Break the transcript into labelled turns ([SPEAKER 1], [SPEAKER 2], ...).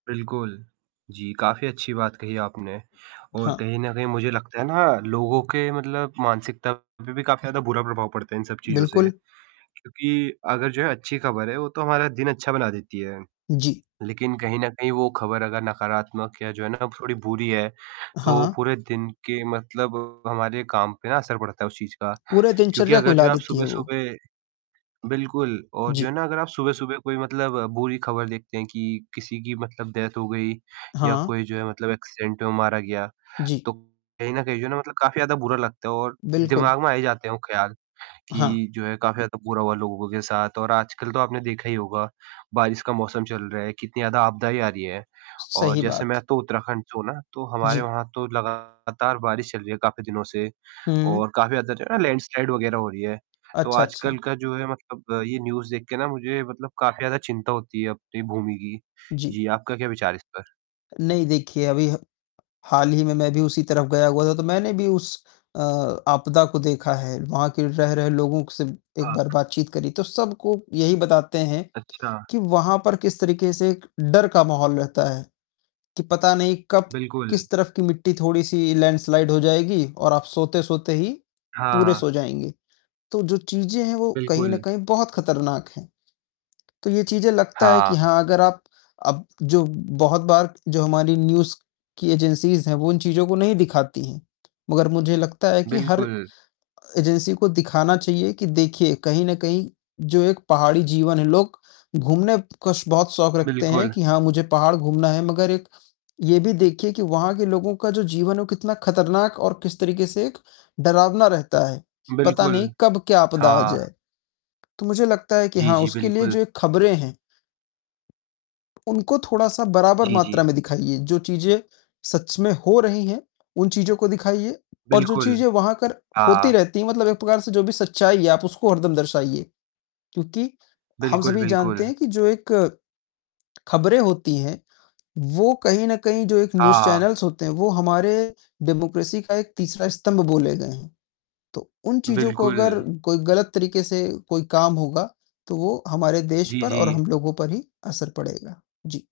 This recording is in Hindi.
[SPEAKER 1] बिल्कुल, जी, काफ़ी अच्छी बात कही आपने और
[SPEAKER 2] हाँ।
[SPEAKER 1] कहीं न कहीं मुझे लगता है ना लोगों के मतलब मानसिकता पर भी काफ़ी ज़्यादा बुरा प्रभाव पड़ता है इन सब चीज़ों से,
[SPEAKER 2] बिल्कुल।
[SPEAKER 1] क्योंकि अगर जो है अच्छी खबर है, वो तो हमारा दिन अच्छा बना देती है।
[SPEAKER 2] जी।
[SPEAKER 1] लेकिन कहीं न कहीं वो खबर अगर नकारात्मक या जो है ना थोड़ी बुरी है, तो
[SPEAKER 2] हाँ।
[SPEAKER 1] पूरे दिन के मतलब हमारे काम पे ना असर पड़ता है उस चीज़ का,
[SPEAKER 2] पूरे
[SPEAKER 1] क्योंकि
[SPEAKER 2] दिनचर्या को
[SPEAKER 1] अगर
[SPEAKER 2] हिला
[SPEAKER 1] जो आप
[SPEAKER 2] देती है वो।
[SPEAKER 1] सुबह-सुबह बिल्कुल और जो
[SPEAKER 2] जी।
[SPEAKER 1] है ना अगर आप सुबह-सुबह कोई मतलब बुरी खबर देखते हैं कि किसी की मतलब डेथ हो गई या
[SPEAKER 2] हाँ।
[SPEAKER 1] कोई जो है मतलब एक्सीडेंट में मारा गया,
[SPEAKER 2] जी।
[SPEAKER 1] तो कहीं न कहीं जो है ना मतलब काफ़ी ज़्यादा बुरा लगता है और
[SPEAKER 2] बिल्कुल।
[SPEAKER 1] दिमाग में आ ही जाते हैं वो ख्याल,
[SPEAKER 2] हाँ।
[SPEAKER 1] कि जो है काफ़ी ज़्यादा बुरा हुआ लोगों के साथ और आजकल तो आपने देखा ही होगा, बारिश का मौसम चल रहा है, कितनी ज़्यादा आपदाएँ आ रही हैं। और
[SPEAKER 2] सही
[SPEAKER 1] जैसे
[SPEAKER 2] बात।
[SPEAKER 1] मैं तो उत्तराखंड से हूँ ना, तो हमारे
[SPEAKER 2] जी।
[SPEAKER 1] वहाँ तो लगातार बारिश चल रही है काफ़ी दिनों से
[SPEAKER 2] हुँ।
[SPEAKER 1] और काफ़ी ज़्यादा लैंडस्लाइड वगैरह हो रही है। तो
[SPEAKER 2] अच्छा,
[SPEAKER 1] आजकल
[SPEAKER 2] अच्छा।
[SPEAKER 1] का जो है मतलब ये न्यूज़ देख के ना मुझे मतलब काफ़ी ज़्यादा चिंता होती है अपनी भूमि की,
[SPEAKER 2] जी।
[SPEAKER 1] जी, आपका क्या विचार है इस पर?
[SPEAKER 2] नहीं देखिए अभी ह हाल ही में मैं भी उसी तरफ गया हुआ था, तो मैंने भी उस अ, आपदा को देखा है, वहाँ के रह रहे लोगों से एक
[SPEAKER 1] हाँ।
[SPEAKER 2] बार बातचीत करी। तो सबको यही बताते हैं,
[SPEAKER 1] अच्छा।
[SPEAKER 2] कि वहाँ पर किस तरीके से डर का माहौल रहता है, कि पता नहीं कब
[SPEAKER 1] बिल्कुल।
[SPEAKER 2] किस तरफ की मिट्टी थोड़ी सी लैंडस्लाइड हो जाएगी और आप सोते-सोते ही, पूरे
[SPEAKER 1] हाँ।
[SPEAKER 2] सो जाएँगे। तो जो चीज़ें हैं वो कहीं न
[SPEAKER 1] बिल्कुल।
[SPEAKER 2] कहीं बहुत खतरनाक हैं, तो ये चीज़ें लगता है कि
[SPEAKER 1] हाँ।
[SPEAKER 2] हाँ, अगर आप अब जो बहुत बार जो हमारी न्यूज़ की एजेंसीज़ हैं, वो इन चीज़ों को नहीं दिखाती हैं, मगर मुझे लगता है कि हर
[SPEAKER 1] बिल्कुल।
[SPEAKER 2] एजेंसी को दिखाना चाहिए कि देखिए, कहीं न कहीं जो एक पहाड़ी जीवन है लोग घूमने का श बहुत शौक रखते हैं
[SPEAKER 1] बिल्कुल।
[SPEAKER 2] कि हाँ, मुझे पहाड़ घूमना है मगर एक ये भी देखिए कि वहाँ के लोगों का जो जीवन है वो कितना खतरनाक और किस तरीके से एक डरावना रहता है। पता
[SPEAKER 1] बिल्कुल,
[SPEAKER 2] नहीं कब क्या आपदा आ
[SPEAKER 1] हाँ।
[SPEAKER 2] जाए, तो मुझे लगता है कि
[SPEAKER 1] जी,
[SPEAKER 2] हाँ,
[SPEAKER 1] जी,
[SPEAKER 2] उसके लिए
[SPEAKER 1] बिल्कुल।
[SPEAKER 2] जो ये खबरें हैं उनको थोड़ा सा बराबर
[SPEAKER 1] जी, जी।
[SPEAKER 2] मात्रा में दिखाइए, जो चीज़ें सच में हो रही हैं, उन चीज़ों को दिखाइए और जो
[SPEAKER 1] बिल्कुल,
[SPEAKER 2] चीज़ें वहाँ कर होती
[SPEAKER 1] हाँ।
[SPEAKER 2] रहती हैं, मतलब एक प्रकार से जो भी सच्चाई है, आप उसको हरदम दर्शाइए। क्योंकि हम
[SPEAKER 1] बिल्कुल,
[SPEAKER 2] सभी जानते
[SPEAKER 1] बिल्कुल।
[SPEAKER 2] हैं कि जो एक खबरें होती हैं, वो कहीं न कहीं जो एक
[SPEAKER 1] हाँ,
[SPEAKER 2] न्यूज़
[SPEAKER 1] हाँ।
[SPEAKER 2] चैनल्स होते हैं, वो हमारे डेमोक्रेसी का एक तीसरा स्तम्भ बोले गए हैं, तो उन चीज़ों को अगर
[SPEAKER 1] बिल्कुल।
[SPEAKER 2] कोई गलत तरीके से कोई काम होगा, तो वो हमारे देश
[SPEAKER 1] जी,
[SPEAKER 2] पर और
[SPEAKER 1] जी।
[SPEAKER 2] हम लोगों पर ही असर पड़ेगा। जी।